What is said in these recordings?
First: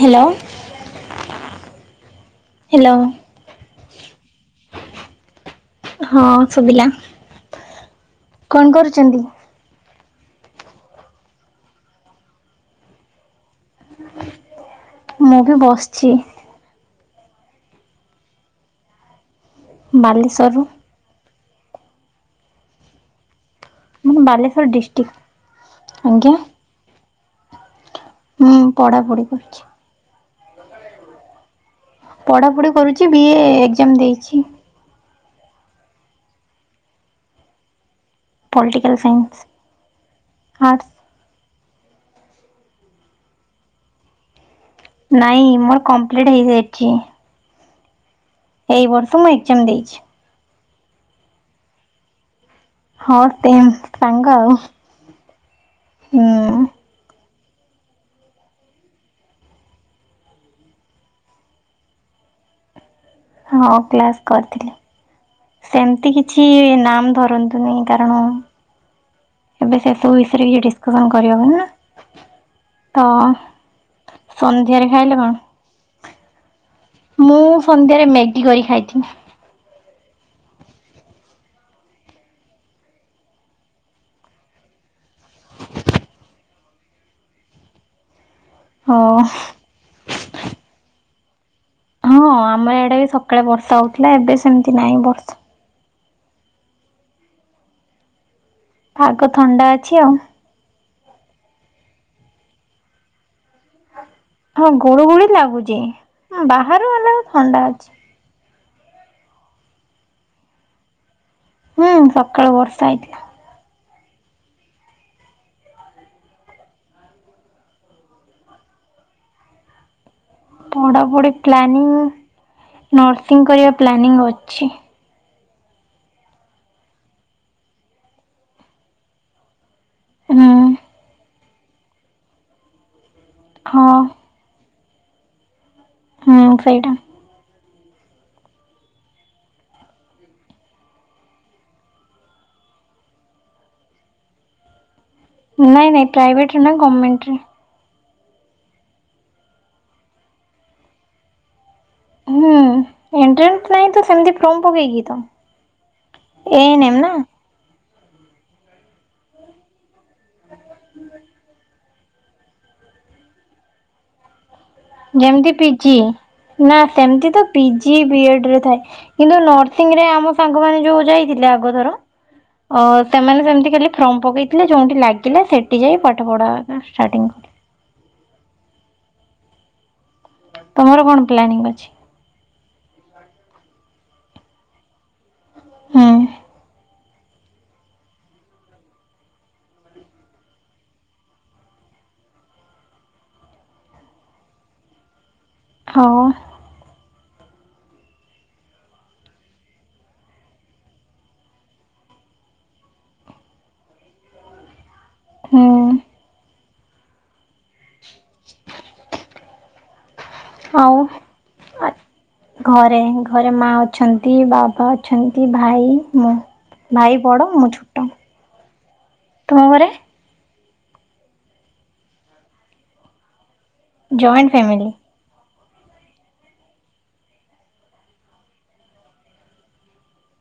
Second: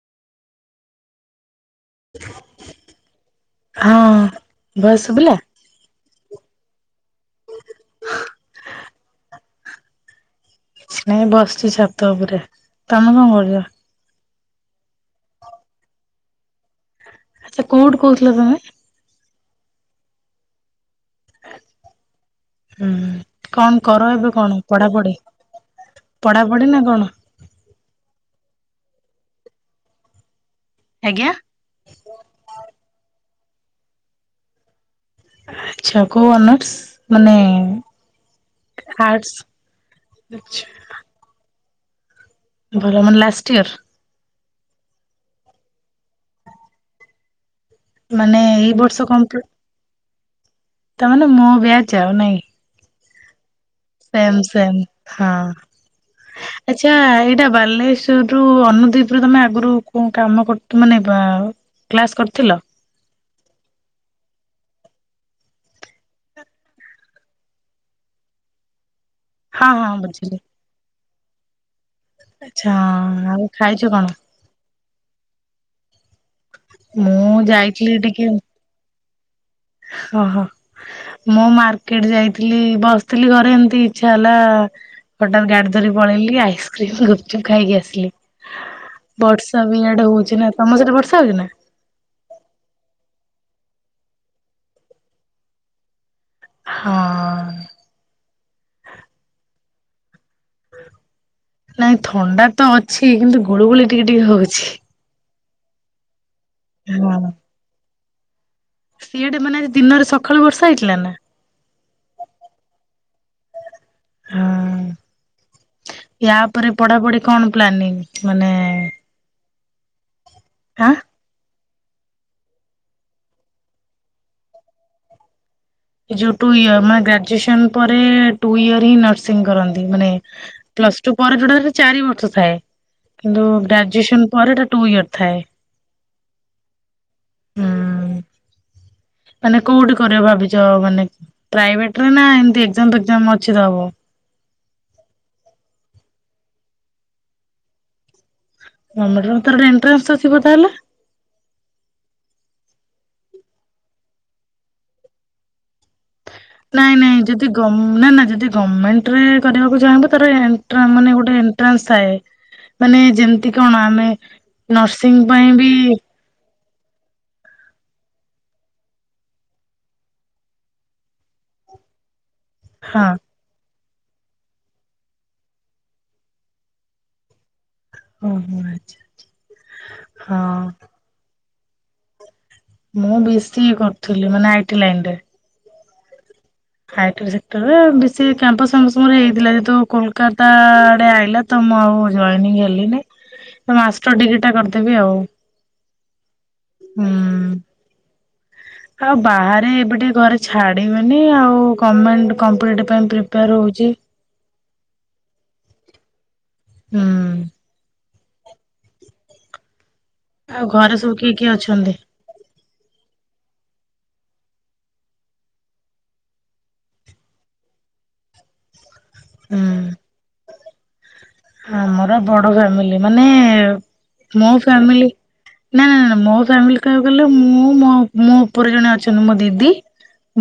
Hello. ହଁ, voice ସୁବିଲା? ହଁ, ଶୁଭିଲା। କଣ କରୁଚନ୍ତି? ମୁଁ ବସିଚି ଛାତ ଉପରେ। ତମେ କଣ କରୁଚ? [unintelligible] ମୁଁ ବି ବସିଚି। ଆଛା, କଉଠୁ କହୁଥିଲ ତମେ? ବାଲେଶର୍ ରୁ। ହୁଁ, କଣ କର ମାନେ ଏବେ କଣ, ବାଲେଶ୍ୱର ପଢାପଢି? ଡିଷ୍ଟ୍ରିକ୍ଟ ଆଜ୍ଞା ପଢାପଢି ନା କଣ? ହୁଁ ପଢ଼ାପଢ଼ି କରୁଛି, ଆଜ୍ଞା? ପଢ଼ାପଢ଼ି କରୁଛି ବିଏ ଏକ୍ଜାମ୍ ଦେଇଛି, ଆଛା କୋଉ ଅନର୍ସ ମାନେ? ପଲିଟିକାଲ୍ ଆର୍ସ ସାଇନ୍ସ ଆଚ୍ଛା, ଆର୍ଟସ୍। ଭଲ ମାନେ ଲାଷ୍ଟ୍ ଇୟର? ନାଇଁ ମୋର କମ୍ପ୍ଲିଟ୍ ହେଇଯାଇଛି, ମାନେ, ଏଇ ବର୍ଷ ମୁଁ ଏକ୍ଜାମ୍ ଦେଇଛି, ତା ମାନେ ମୋ ବିଆଚ୍ ଆଉ ନାଇ? ହଁ ଟେଥ୍, ସେମ୍-ସେମ୍ ହଁ ହୁଁ ଆଛା ଏଇଟା ବାଲଲେଶ୍ୱ, ଜଉଠୁ ଅନୁଦୀପ୍ ରେ ତମେ ଆଗରୁ କଉ କାମ କରୁଥୁ ମାନେ ବାଅ କ୍ଲାସ୍ କରିଥିଲ? ହଁ ଅ କ୍ଲାସ୍ କରିଥିଲି। ସେମିତି କିଛି ନାମ୍ ଧରନ୍ତୁନି କାରଣ, ହଁ ଏବେ ହଁ ସେ ସବୁ ବୁଝିଲି। ବିଷୟରେ କି ଡିସକସନ୍ କରିବା ମନା, ଆଚ୍ଛା ଆଉ ଖାଇଛ କଣ? ସନ୍ଧ୍ୟାରେ ଖାଇଲେ କଣ ମୁଁ ସନ୍ଧ୍ୟାରେ ମେଗି କରି ଖାଇଥିଲି, ହଁ-ହଁ, ମୁଁ ମାର୍କେଟ୍ ଯାଇଥିଲି ବସିଥିଲି ଘରେ ଏମତି ଇଛା ହେଲା, ହଠାତ୍ ଗାଡ଼ି ଧରି ପଳେଇଲି ଆଇସ୍କ୍ରିମ୍ ଗୁପଚୁପ୍ ଖାଇକି ଆସିଲି, ହଁ ବର୍ଷା ବି ଆଡ଼େ ହଉଛି ନା ତମ ସେଠି ବର୍ଷା ହଉ ଛି ନା? ହଁ ଆମେ ଏଡେ ବି ସକାଳେ ବର୍ଷା ହଉଥିଲା ଏବେ ସେମିତି ନାହିଁ ବର୍ଷ, ହଁ, ହଁ ଆଗ ଥଣ୍ଡା ଅଛି ଆଉ, ନାଇଁ ଥଣ୍ଡା ତ ଅଛି କିନ୍ତୁ ଗୁଳୁ ଗୁଳି ଟିକେ-ଟିକେ ହଉଛି, ହଁ ଗୁଡୁ ଗୁଳି ଲାଗୁଛି ହଁ ବାହର୍, ହଁ, ଅନ୍ଦାଜ୍, ସି ଆଡ଼େ ମାନେ ଆଜି ଦିନରେ ସକାଳୁ ବର୍ଷ ହେଇଥିଲା ନା? ହୁଁ ସକାଳୁ ବର୍ଷା ହେଇଥିଲା, ହଁ ୟା ପରେ ପଢ଼ାପଢ଼ି କଣ ପ୍ଲାନିଂ ମାନେ? ଆଁ ପଢ଼ାପଢ଼ି ପ୍ଲାନିଂ ନର୍ସିଂ କରିବା ପ୍ଲାନିଂ ଅଛି, ଏ ଯୋଉ ଟୁ ଇୟରାନ ଗ୍ରାଜୁଏସନ ପରେ ଟୁ ଇୟର ହିଁ ନର୍ସିଂ କରନ୍ତି ମାନେ, ହୁଁ ପ୍ଲସ୍ ଟୁ ପରେ ଯୋଁଟା ଚାରି ବର୍ଷ ଥାଏ କିନ୍ତୁ ହଁ ଗ୍ରାଜୁଏସନ ପରେଟା ଟୁ ଇୟର ଥାଏ, ମୁଁ ଖାଇଟା, ହୁଁ ମାନେ କୋଉଠି କରିବା ଭାବି ଜ ମାନେ ପ୍ରାଇଭେଟ ରେ ନା ଏମିତି ଏକ୍ଜାମ୍ ଫକ୍ଜାମ୍ ଅଛି ତ ଦବ? ନାଇଁ-ନାଇଁ ପ୍ରାଇଭେଟ୍ରରେ ନାଁ ଗଭର୍ଣମେଣ୍ଟରେ, ଗତର୍ଣମେଣ୍ଟରେ ତାର ଗୋଟେ ଏଣ୍ଟାନ୍ସ ଅଛି ବୋଧେ ତାହେଲେ, ହୁଁ ଏଣ୍ଟ୍ରେଟ ନାଇଁ ତ ସେମିତି ଫୋମ ପକେଇକି ତ, ଏ ଏନ୍ ଏମ୍ ନା? ନାଇଁ-ନାଇଁ ଯଦି ଗମ୍ ନା-ନା ଯଦି ଗଭର୍ଣ୍ଣମେଣ୍ଟ ରେ କରିବାକୁ ଚାହିଁବ, ତାର ଏଣ୍ଟ୍ରାନ୍ ମାନେ ଗୋଟେ ଏଣ୍ଟ୍ରାନ୍ସ ଥାଏ ମାନେ ଯେମତି କଣ ଆମେ, ନର୍ସିଂ ଯେମିତି ପାଇଁ ବି, ପିଜି ନା ସେମିତି ତ ପିଜି ବିଏଡ ରେ ଥାଏ, କିନ୍ତୁ ନର୍ସିଂରେ ଆମ ସାଙ୍ଗମାନେ ଯୋଉ ଯାଇଥିଲେ ଆଗ ଥର ଅ ହଁ ସେମାନେ ସେମିତି ଖାଲି ଫ୍ରମ୍ ପକେଇଥିଲେ ଯୋଉଁଠି ଲାଗିଲା ସେଇଠି ଯାଇ ପାଠ ପଢା ଷ୍ଟାଟିଙ୍ଗ୍ କଲେ। ଓ ହୋ ଆଚ୍ଛା ଆଚ୍ଛା ହଁ। ତୋର କଣ ପ୍ଲାନିଂ ଅଛି? ମୁଁ ବି ସି ଏ କରୁଥିଲି ମାନେ ଆ ଇ ଟି ଲାଇନ୍ ରେ। ହୁଁ। ଖାଇଥିଲୁ ସେକ୍ଟରରେ ବେଶୀ କ୍ୟାମ୍ପସ ସରି ଯାଇଥିଲା ଯେହେତୁ କୋଲକାତା ଆଡେ ଆଇଲା ତ ମୁଁ ଆଉ ଜଏନିଙ୍ଗ୍ ହେଲିିନି ମାଷ୍ଟର ଡିଗ୍ରୀ ଟା କରିଦେବି ଆଉ। ହଉ। ହୁଁ। ଆଉ ବାହାରେ ଏବେ ଟିକେ ଘରେ ଛାଡିବେନି ଆଉ। ମୁଁ ଗଭର୍ମେଣ୍ଟ କମ୍ପିଟେଟିଭ ପାଇଁ ପ୍ରିପେୟାର ହଉଛି। ହୁଁ। ହୁଁ। ହ ଆଉ ଘରେ ସବୁ କିଏ କିଏ ଅଛନ୍ତି? ଘରେ ଘରେ ମାଆ ଅଛନ୍ତି ବାବା ଅଛନ୍ତି ଭାଇ ମୁଁ। ଭାଇ ବଡ ମୁଁ ଛୋଟ ହୁଁ ତୁମ ଘରେ? ଆମର ବଡ ଫ୍ୟାମିଲି ମାନେ ମୋ ଫ୍ୟାମିଲି ନାଁ ନାଁ ନାଁ ନାଁ ମୋ ଫ୍ୟାମିଲ କହିବାକୁ ଗଲେ ମୁଁ ମୋ ମୋ ଉପରେ ଜଣେ ଅଛନ୍ତି ମୋ ଦିଦି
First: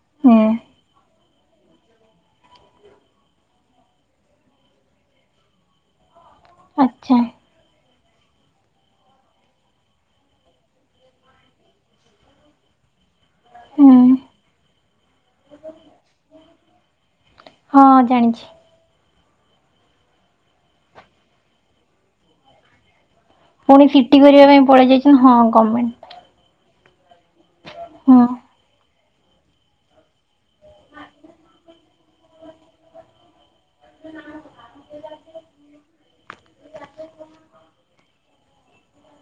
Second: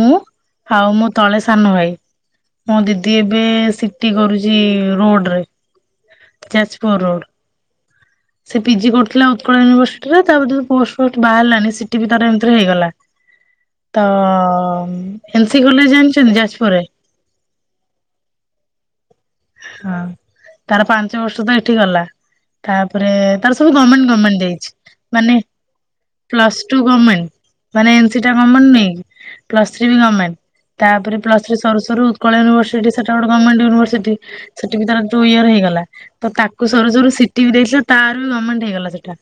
ମୁଁ ହୁଁ ଆଉ ମୋ ତଳେ ସାନ ଭାଇ ମୋ ଦିଦି ଏବେ ସି ଟି କରୁଛି ରୋଡ୍ ରେ। ଯାଜପୁର ଆଚ୍ଛା ରୋଡ୍। ସେ ପି ଜି କରୁଥିଲା ଉତ୍କଳ ୟୁନିଭର୍ସିଟିରେ ତାପରେ ପୋଷ୍ଟ୍ ଫୋଷ୍ଟ୍ ବାହାରିଲାନି ସି ଟି ବି ତାର ଏମିତିରେ ହେଇଗଲା। ହୁଁ ତ ଏନସି କଲେଜ ଜାଣିଛନ୍ତି ଯାଜପୁର ରେ? ହଁ ଜାଣିଛି। ହଁ ତାର ପାଞ୍ଚ ବର୍ଷ ତ ଏଠି ଗଲା ତା ପରେ ତାର ସବୁ ପୁଣି ଗଭର୍ମେଣ୍ଟ ସିଟି ଗଭର୍ମେଣ୍ଟ କରିବା ପାଇଁ ଦେଇଛି ପଳେଇ ଯାଇଛନ୍ତି ହଁ ମାନେ ଗମେଣ୍ଟ ପ୍ଲସ୍ ଟୁ ଗଭର୍ମେଣ୍ଟ ମାନେ ହଁ ଏନସିଟା ଗଭର୍ମେଣ୍ଟ ନୁହେଁ କି? ପ୍ଲସ୍ ଥ୍ରୀ ବି ଗଭର୍ମେଣ୍ଟ ତା ପରେ ପ୍ଲସ୍ ଥ୍ରୀ ସରୁ ସରୁ ଉତ୍କଳ ୟୁନିଭର୍ସିଟି ସେଟା ବି ଗୋଟେ ଗଭର୍ମେଣ୍ଟ ୟୁନିଭର୍ସିଟି। ସେଠି ବି ତାର ଟୁ ଇୟର ହେଇଗଲା ତ ତାକୁ ସରୁ ସରୁ ସି ଟି ବି ଦେଇଥିଲା ତାର ବି ଗଭର୍ମେଣ୍ଟ ହେଇଗଲା ସେ ଇଟା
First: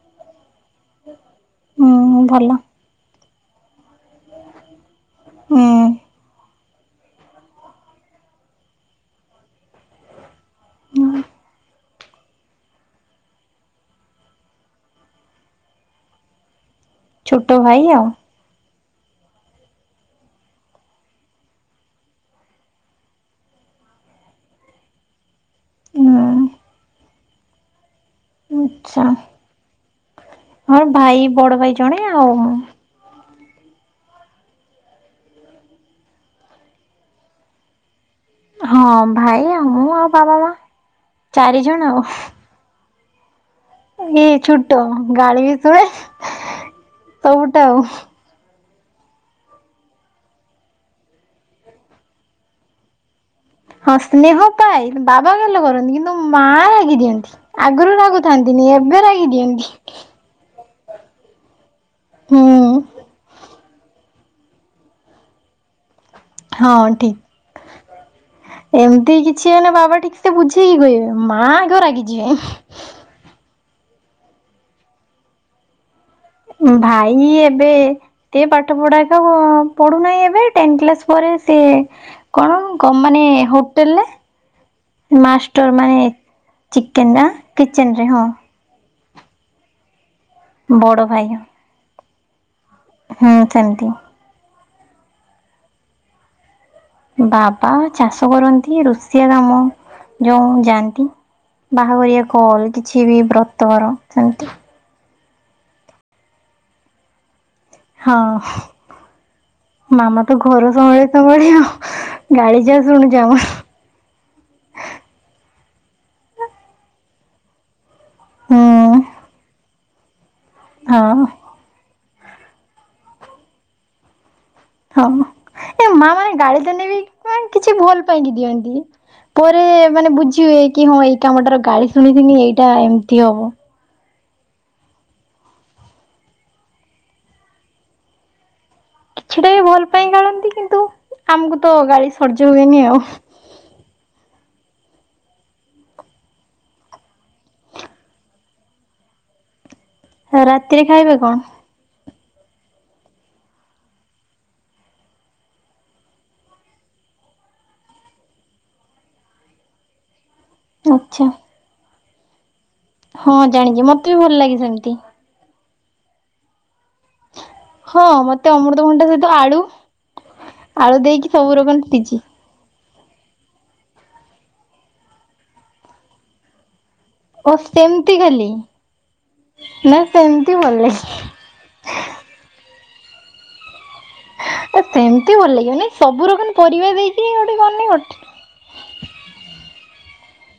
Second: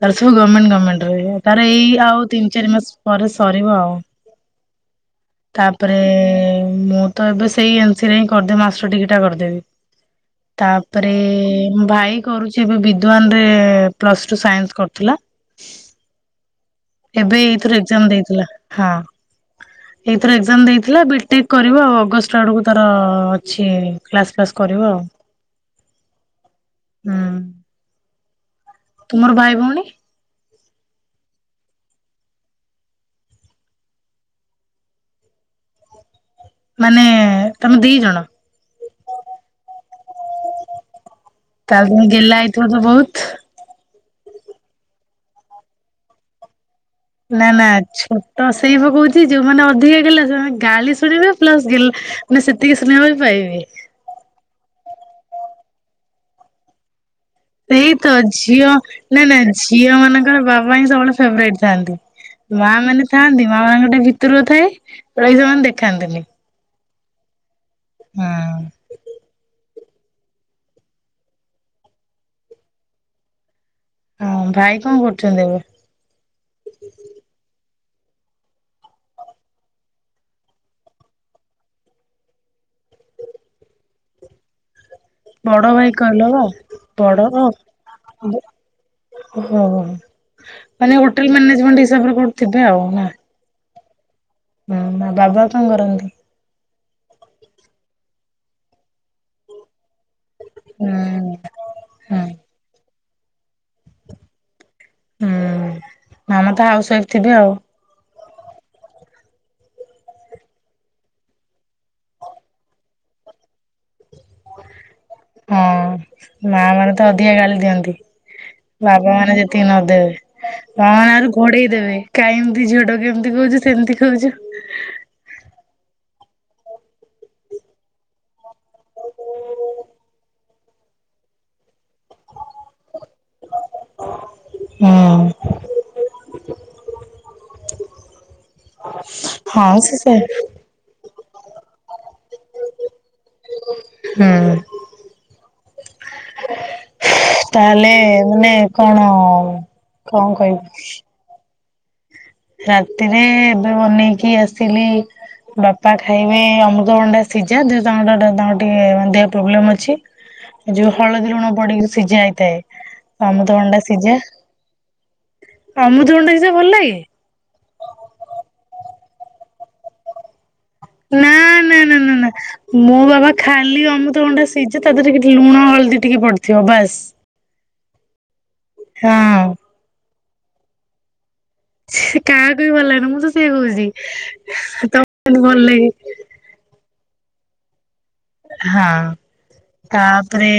ତାର ସବୁ ଗଭର୍ମେଣ୍ଟ ଗଭର୍ମେଣ୍ଟ ର ହେଇ ତାର ଏଇ ଆଉ ହୁଁ ତିନି ଭଲ ଚାରି ମାସ ପରେ ସରିବ ଆଉ। ହୁଁ ତା ପରେ ମୁଁ ତ ଏବେ ସେଇ ଏନ୍ସିରେ ହିଁ କରିଦେବି ମାଷ୍ଟର ଡିଗ୍ରୀ ଟା କରିଦେବି। ତା ପରେ ମୋ ଭାଇ କରୁଛି ଏବେ ବିଦ୍ୱାନ ରେ ପ୍ଲସ୍ ଟୁ ସାଇନ୍ସ୍ କରୁଥିଲା। ଏବେ ଏଇ ଛୋଟ ଥର ଭାଇ ଆଉ ଏକ୍ଜାମ୍ ଦେଇଥିଲା ହଁ। ଏଇଥର ଏକ୍ଜାମ୍ ଦେଇଥିଲା ବି ଟେ କ୍ କରିବ ଆଉ ଅଗଷ୍ଟ ଆଡକୁ ତାର ଅଛି କ୍ଲାସ୍ ଫ୍ଲାସ୍ କରିବ ଆଉ। ହୁଁ। ହୁଁ। ଉଁ ତୁମର ଭାଇ ଭଉଣୀ? ହଁ ଭାଇ ବଡ ଭାଇ ଜଣେ ଆଉ ମୁଁ। ମାନେ ତମେ ଦି ଜଣ? ହଁ ଭାଇ ଆଉ ମୁଁ ଆଉ ବାବା ମାଆ ଚାରି ଜଣ ଆଉ। ଯାଇଥିବ ତ ବୋହୁତ୍। ଏଇ ଛୁଟ ଗାଳି ବି ସେତଳେ। ନା- ନା ଛୋଟ ସେଇ ପା କହୁଛି, ଯୋଉଁମାନେ ଅଧିକା ଗେଲା ସେମାନେ ଗାଳି ଶୁଣିବେ ପ୍ଲସ୍ ଗେ ନେ ସେତିକି ସ୍ନେହ ବି ପାଇବେ। ହଁ ସ୍ନେହ ପାଏ, ବାବା ଗେଲ କରନ୍ତି କିନ୍ତୁ ମା ରାଗି ଦିଅନ୍ତି। ଆଗରୁ ସେଇତ ରାଗୁଥାନ୍ତିନି ଝିଅ ଏବେ ନାଁ ରାଗି -ନାଁ ଦିଅନ୍ତି ଝିଅ ମାନ ତାଙ୍କର ବାବା ହିଁ ସବୁବେଳେ ଫେଭ୍ରାଇଟ୍ ଥାନ୍ତି, ହୁଁ ମା ମାନେ ଥାଆନ୍ତି। ମା ମାନଙ୍କ ଟିକେ ଭିତରୁ ଥାଏ, ବାକି ସେମାନେ ଦେଖାନ୍ତିନି। ହଁ ଠିକ୍, ହଁ ଏମତି କିଛି ହେଲେ ବାବା ଠିକ୍ ତେ ବୁଝେଇକି କହିବେ, ମା ଆଗ ରାଗିଯିବେ। ହଁ, ଭାଇ କଣ କରୁଛନ୍ତି ଏବେ? ଭାଇ ଏବେ। ସେ ପାଠ ପଢା ଏକ ପଢୁନାହିଁ, ଏବେ ଟେନ୍ କ୍ଲାସ୍ ପରେ ସେ କଣ କ ମାନେ ହୋଟେଲରେ। ବଡ ମାଷ୍ଟର ଭାଇ ମାନେ କହିଲ ବା ଚିକେନ ନା କିଚେନ୍ ରେ, ହଁ। ହ -ହ ମାନେ ବଡ ଭାଇ ହୋଟେଲ୍ ମ୍ୟାନେଜମେଣ୍ଟ୍ ହିସାବରେ କୋର୍ ଥିବେ ଆଉ ନା? ହୁଁ ସେମିତି। ହଁ ବାବା କଣ କରନ୍ତି? ବାବା ଚାଷ କରନ୍ତି ରୋଷିଆ କାମ। ଯୋଉଁ ହୁଁ ଯାଆନ୍ତି, ହୁଁ ବାହାଘରିଆ କଲ୍ କିଛି ବି ବ୍ରତଘର ସେମିତି। ହୁଁ ମାମା ତ ହାଉସୱାଇଫ୍ ଥିବେ ଆଉ। ହଁ। ମାମା ତ ଘର ସମ୍ଭାଳି ସମ୍ଭାଳି ଆଉ ଗାଳି ଯା ଶୁଣୁଛି ଆମର। ହଁ ମା ମାନେ ତ ଅଧିକା ଗାଳି ଦିଅନ୍ତି। ହୁଁ ବାବା ମାନେ ଯେତିକି ନଦେବେ ବାବା ମାନେ ହଁ ଆହୁରି ଘୋଡେଇ ଦେବେ। କାହିଁ ଏମିତି ଝିଅ ଟାକୁ ଏମିତି କହୁଛୁ ସେମିତି କହୁଛୁ। ହଁ ଏ ମା ମାନେ ଗାଳି ଦେଲେ ବି କାଇଁ କିଛି ଭୁଲ୍ ପାଇଁକି ଦିଅନ୍ତି। ପରେ ମାନେ ବୁଝି ହୁଏ କି ହଁ ଏଇ କାମଟାର ଗାଳି ଶୁଣିଥିଲି ଏଇଟା ଏମିତି ହବ। ହୁଁ। ସେଟା ବି ହଁ ଭଲ ସେ ପାଇଁ ସେ ଗାଳନ୍ତି କିନ୍ତୁ ଆମକୁ ତ ଗାଳି ସର୍ଯ୍ୟ ହୁଏନି ଆଉ। ହୁଁ। ତାହେଲେ ମାନେ କଣ? କଣ କହିବି ରାତିରେ ଖାଇବେ କଣ? ରାତିରେ ଏବେ ବନେଇକି ଆସିଥିଲି। ବାପା ଖାଇବେ ଅମୃତଭଣ୍ଡା ସିଝା ଦେହ ତାଙ୍କ ତାଙ୍କର ଟିକେ ମାନେ ଦେହ ପ୍ରୋବ୍ଲେମ୍ ଅଛି। [unintelligible] ଯୋଉଁ ଆଚ୍ଛା ହଳଦୀ, ଲୁଣ ପଡିକି ସିଝା ହେଇଥାଏ। ହଁ ଅମୃତଭଣ୍ଡା ଜାଣିଛି ମତେ ସିଝା ବି ଭଲ ଲାଗେ ସେମିତି। ଅମୃତଭଣ୍ଡା କିସେ ଭଲ ଲାଗେ। ହଁ ମତେ ଅମୃତଭଣ୍ଡା ସହିତ ଆଳୁ, ଆଳୁ ନା ଦେଇକି ସବୁ ନା ରକମ ନା ନା ସିଜି ନା ମୋ ବାବା ଖାଲି ଅମୃତଭଣ୍ଡା ସିଝା ତା ଦେହରେ କି ଲୁଣ, ହଳଦୀ ଟିକେ ପଡିଥିବ ବାସ୍। ଓ ସେମିତି ଖାଲି। ହଁ ଉଁ। ନା ସେମିତି ଭଲ ଲାଗେ। ସେ କାହାକୁ ବି ଭଲଲାଗିବନି, ମୁଁ ତ ସେୟା କୋହୁଛି। ସେମିତି ଭଲ ଲାଗିବନି ସବୁ ର କଣ ପରିବା ଦେଇକି ଗୋଟେ କରନି ହଁ ତାପରେ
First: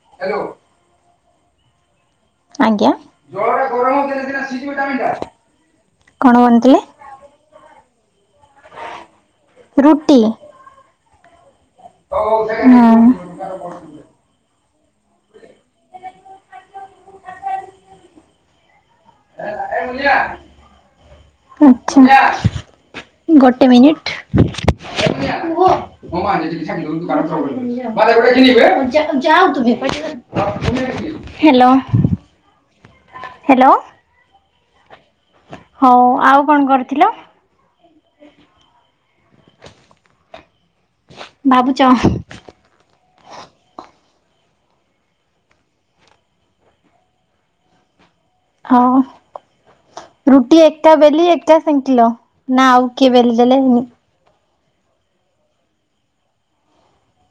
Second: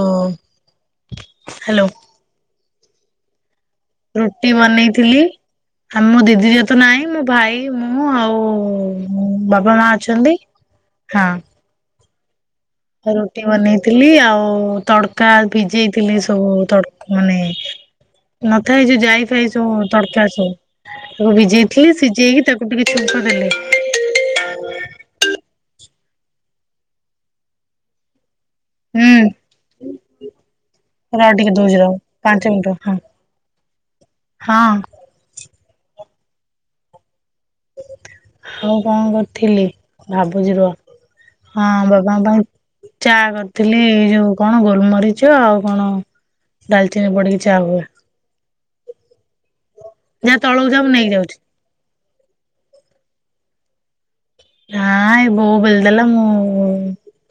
ହ୍ୟାଲୋ। ହ୍ୟାଲୋ ଆଜ୍ଞା ଜଳଟା ଗରମ ହେଲେ ସିନା ରୁଟି ସିଝିବ ଟାଇମ୍ ଟା। ବନେଇଥିଲି ଆ ମୋ କଣ ଦିଦି ଯେହେତୁ ବନିଥିଲେ? ନାହିଁ ମୁଁ ଭାଇ, ମୁଁ ଆଉ ବାବା, ମା ରୁଟି। ଅଛନ୍ତି ହଁ। ହୁଁ ରୁଟି ବନେଇଥିଲି ଆଉ ତଡକା ଭିଜେଇଥିଲି ସବୁ ତଡ ମାନେ ନଥାଏ ଯେ ଯାଇ ଫାଇ ସବୁ ତଡକା ସବୁ, ତାକୁ ଭିଜେଇଥିଲି ସିଝେଇକି ତାକୁ ଟିକେ ଛୁଙ୍କ ଦେଲେ ଗୋଟେ ହୁଁ ରହ [unintelligible] ଟିକେ ହ୍ୟାଲୋ ଦଉଛି ରହ ପାଞ୍ଚ ମିନିଟ୍ ର ହଁ ହ୍ୟାଲୋ ହଁ ହଉ ଆଉ କଣ କରିଥିଲ? ଆଉ କଣ କରିଥିଲି, ଭାବୁଛି ରୁହ। ହଁ ଭାବୁଛ ବାବାଙ୍କ ପାଇଁ ଚା କରିଥିଲି ଏଇ ଯୋଉ କଣ ଗୋଲମରିଚ ଆଉ କଣ ଡାଲଚିନୀ ପଡ଼ିକି ଚା ହୁଏ। ହଁ ଯା ରୁଟି ତଳକୁ ଯା ମୁଁ ଏକା ନେଇକି ବେଲି ଯାଉଛି। ଏ କା ସେଙ୍କିଲ ନା ଆଉ କିଏ ବେଲି ଦେଲେ ହେନି? ହାଁ ଏଇ ବୋଉ ବେଲି ଦେଲା ମୁଁ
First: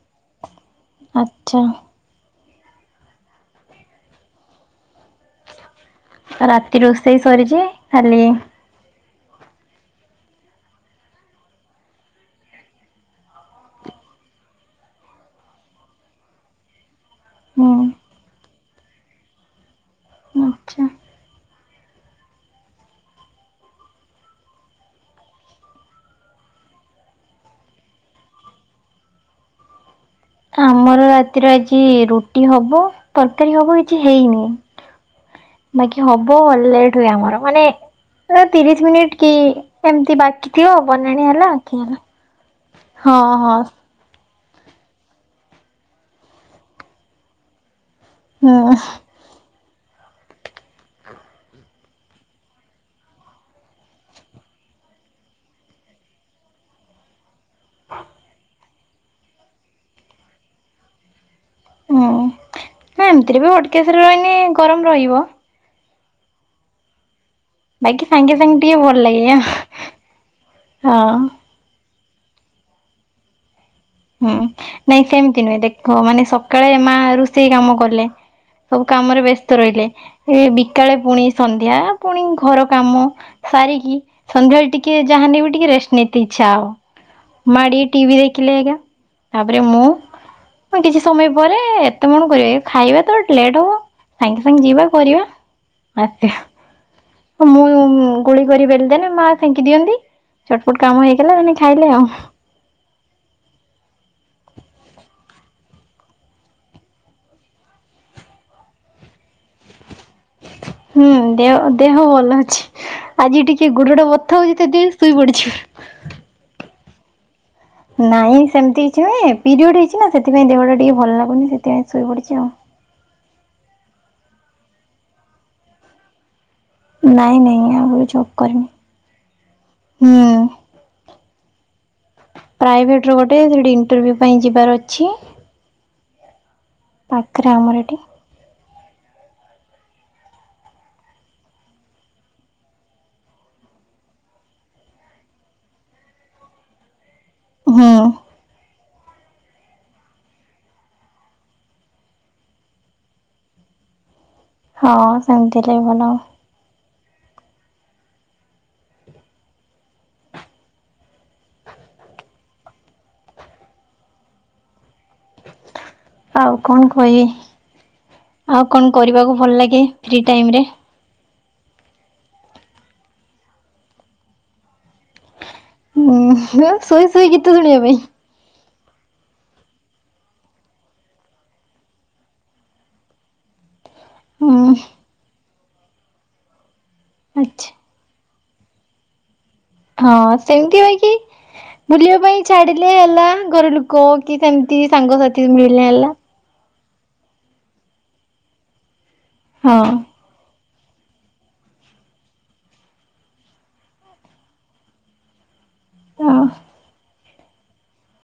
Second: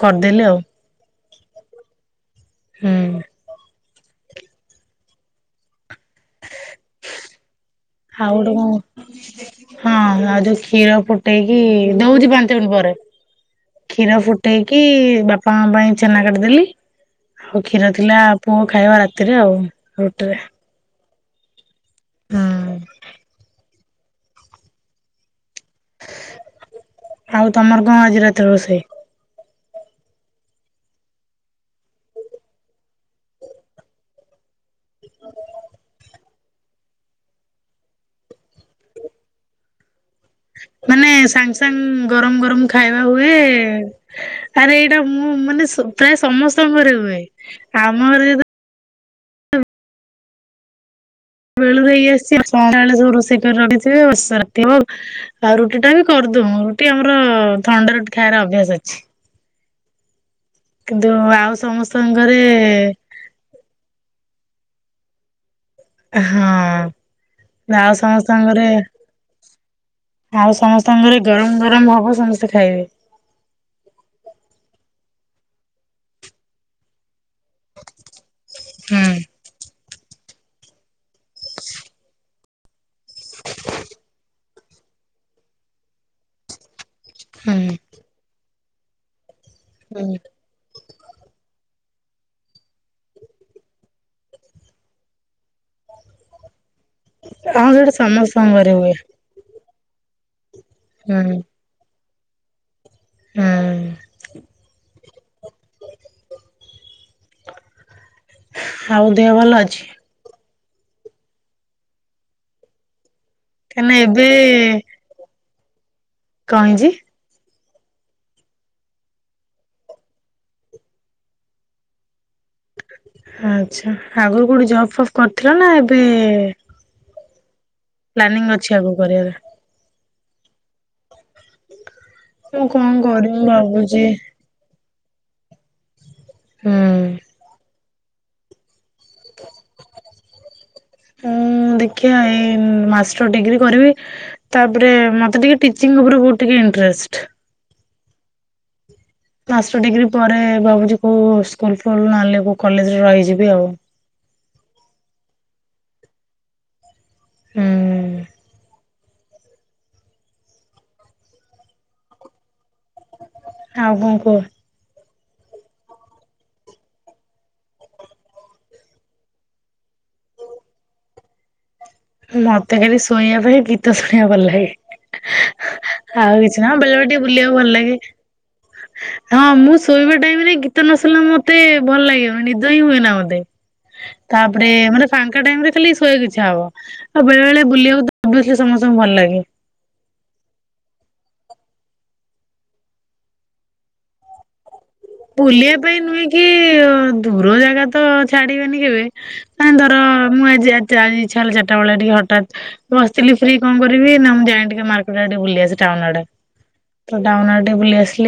କରିଦେଲି ଆଉ। ଆଚ୍ଛା ହୁଁ ରାତି ରୋଷେଇ ସରିଛି? ଖାଲି ଆଉ ଗୋଟେ ମୁଁ ହଁ ଆଉ ଯୋଉ କ୍ଷୀର ଫୁଟେଇକି ଦଉଛି ପାଞ୍ଚ ମିନିଟ୍ ପରେ। କ୍ଷୀର ଫୁଟେଇକି ବାପାଙ୍କ ପାଇଁ ଛେନା କାଟିଦେଲି। ଆଉ ହୁଁ କ୍ଷୀର ଥିଲା ପୁଅ ଖାଇବ ରାତିରେ ଆଉ ରୁଟିରେ। ଆଚ୍ଛା ହୁଁ ଆଉ ତମର କଣ ଆଜି ରାତିରେ ରୋଷେଇ? ଆମର ରାତିରେ ଆଜି ରୁଟି ହବ ତରକାରୀ ହବ କିଛି ହେଇନି। ବାକି ହବ ବ ଲେଟ ହୁଏ ଆମର ମାନେ ତିରିଶ ମିନିଟ କି ଏମତି ବା ମାନେ ସାଙ୍ଗେ୍ ସାଙ୍ଗେ୍ ଗରମ ଗରମ ଖାଇବା ହୁଏ। ହଁ ହଁ ଆରେ ଏଇଟା ମୁଁ ମାନେ ସ ପ୍ରାୟ ସମସ୍ତଙ୍କ ଘରେ ହୁଏ ଆମ ଘରେ ହଁ ବେଳୁ ହେଇ ଆସଚି ସନ୍ଧ୍ୟାବେଳୁ ସବୁ ରୋଷେଇ କରି ରଖିଥିବେ ବର୍ଷା ରାତି ହବ। ଆଉ ରୁଟି ଟା ବି କରିଦଉ ରୁଟି ଆମର ଥଣ୍ଡା ରୁଟି ଖାଇବାର ଅଭ୍ୟାସ ଅଛି। କିନ୍ତୁ ଆଉ ସମସ୍ତଙ୍କ ଘରେ ଆ ଏମିତି ରେ ହଟ କେଶରେ ରହିନେ ଗରମ ରହିବ। ହଁ ଆଉ ବାକି ସାଙ୍ଗେ ସମସ୍ତଙ୍କ ସାଙ୍ଗେ ଘରେ ଟିକେ ଭଲ ଲାଗେ ଆଉ ସମସ୍ତଙ୍କ ଘରେ ହଁ ଗରମ ଗରମ ହବ ସମସ୍ତେ ଖାଇବେ। ହୁଁ ନାଇଁ ସେମିତି ନୁହେଁ ଦେଖ ମାନେ ସକାଳେ ମା ରୁ ସେଇ କାମ କଲେ ସବୁ ହୁଁ କାମରେ ବ୍ୟସ୍ତ ରଇଲେ। ଏ ବିକାଳେ ପୁଣି ସନ୍ଧ୍ୟା ପୁଣି ଘର କାମ ସାରିକି ସନ୍ଧ୍ୟାବେଳେ ଟି ଟିକେ ଯାହାନେ ବି ଟିକେ ରେଷ୍ଟ୍ ନେଇତେ ଇଚ୍ଛା ହବ ମା ଟିକେ ହୁଁ। ଟିଭି ଦେଖିଲେ ଏଇକା ଆପରେ ମୁଁ ଅ କିଛି ସମୟ ପରେ ଏତେ କଣ କରିବେ ଖାଇବା ତ ଲେଟ୍ ହବ ସାଙ୍ଗେ ସାଙ୍ଗେ ଯିବା କରିବା। ଆତ୍ୟା। ହ ମୁଁ ହଁ ସେଟା ଗୁଳି ସମସ୍ତଙ୍କ କରିି ଘରେ ବେଲି ହୁଏ ଦେନି ମା ଫେଙ୍କି ଦିଅନ୍ତି ଛଟପଟ କାମ ହେଇଗଲା ହୁଁ ମାନେ ଖାଇଲେ ଆଉ। ହୁଁ [inaudible] ଆଉ ଦେହ ଭଲ ଅଛି? ହୁଁ ଦେହ ଦେହ ଭଲ ଅଛି ଆଜି ଟି କିଏ କାହିଁକିନା ଗୋଡ ଟା ଏବେ ବଥା ହଉଚି ତ [unintelligible] ଶୋଇ ପଡିଛି। କ ହେଇଚି? ନାଇଁ ସେମିତି କିଛି ନୁଏ ପିରିୟଡ଼ ହେଇଚି ନା ସେଥିପାଇଁ ଦେହଟା ଟିକେ ଭଲ ଲାଗୁନି ସେଥିପାଇଁ ଶୋଇ ପଡିଛି ଆଉ। ଆଚ୍ଛା ଆଗରୁ କେଉଁଠି ଜପ୍ ଫପ୍ କରିଥିଲ ନା ଏବେ ନାଇଁ ନାଇଁ ଆଗରୁ ଜବ ପ୍ଲାନିଂ କରିନି ଅଛି ଆଗକୁ କରିବାର? ହୁଁ। ମୁଁ କଣ ପ୍ରାଇଭେଟ ରେ କରିମି ଗୋଟେ ଭାବୁଛି ଇଣ୍ଟରଭ୍ୟୂ ପାଇଁ ଯିବାର ଅଛି। ହୁଁ ପାଖରେ ଆମର ଏଠି। [inaudible] ଉଁ ଦେଖିିଆ ଏଇ ମାଷ୍ଟର ଡିଗ୍ରୀ କରିବି। ତାପରେ ମତେ ଟିକେ ଟିଚିଂ ଉପରେ ବହୁ ଟିକେ ଇଣ୍ଟରେଷ୍ଟ। ହୁଁ। ମାଷ୍ଟର ଡିଗ୍ରୀ ପରେ ଭାବୁଚି କୋଉ ସ୍କୁଲ ଫୁଲ ନହଲେ କୋଉ କଲେଜରେ ରହିଯିବି ଆଉ। ହଁ ସେମିତି ହେଲେ ଭଲ। ହୁଁ ଆଉ କଣ କୁହ। ଆଉ କଣ କଇବି ଆଉ କଣ କରିବାକୁ ଭଲ ଲାଗେ ଫ୍ରି ଟାଇମ ରେ? ମତେ ଖାଲି ଶୋଇଆ ପାଇଁ ଗୀତ ଶୁଣିବା ଭଲ ଲାଗେ। ଆଉ କିଛି ନା ହୁଁ ବେଳେ ବେଳେ ସୋଇ ଟିକେ ସୋଇ ବୁଲିବାକୁ ଗୀତ ଭଲ ଶୁଣିଆ ଲାଗେ। ପାଇଁ। ହଁ ମୁଁ ଶୋଇବା ଟାଇମ ରେ ଗୀତ ନଶୁଣିଲେ ମତେ ଭଲ ଲାଗିବନି ନିଦ ହିଁ ହୁଏ ନା ମତେ। ତାପରେ ହୁଁ ମାନେ ଫାଙ୍କା ଟାଇମ ରେ ଖାଲି ଶୋଇଆକୁ ଇଚ୍ଛା ହବ ଆଉ ବେଳେ ବେଳେ ଆଚ୍ଛା। ବୁଲିଆକୁ ତ ଓଭିଓସ୍ଲି ସମସ୍ତଙ୍କୁ ଭଲ ଲାଗେ। ହଁ ସେମିତି ହଇ କି ବୁଲିବା ପାଇଁ ଛାଡିଲେ ହେଲା ଘର ଲୋକ। କି ସେମିତି ସାଙ୍ଗସାଥି ବୁଲିବା ମିଳିଲେ ପାଇଁ ହେଲା। ନୁହେଁ କି ଦୂର ଜାଗା ତ ଛାଡିବେନି କେବେ କାଁଇଁ ହଁ ଧର ମୁଁ ଆଜି ଜା ତା ଇଚ୍ଛା ହେଲା ଚାରଟା ବେଳେ ଟିକେ ହଠାତ୍ ମୁ ବସିଥିଲି ଫ୍ରି କଣ କରିବି ନା ମୁଁ ଯାଇ ଟିକେ ମାର୍କେଟ ଟିକେ ବୁଲି ଆସେ। ଟାଉନ୍ ଆଡେ ହଁ। ତ ଟାଉନ ଆଡେ ବୁଲି ଆସିଲି।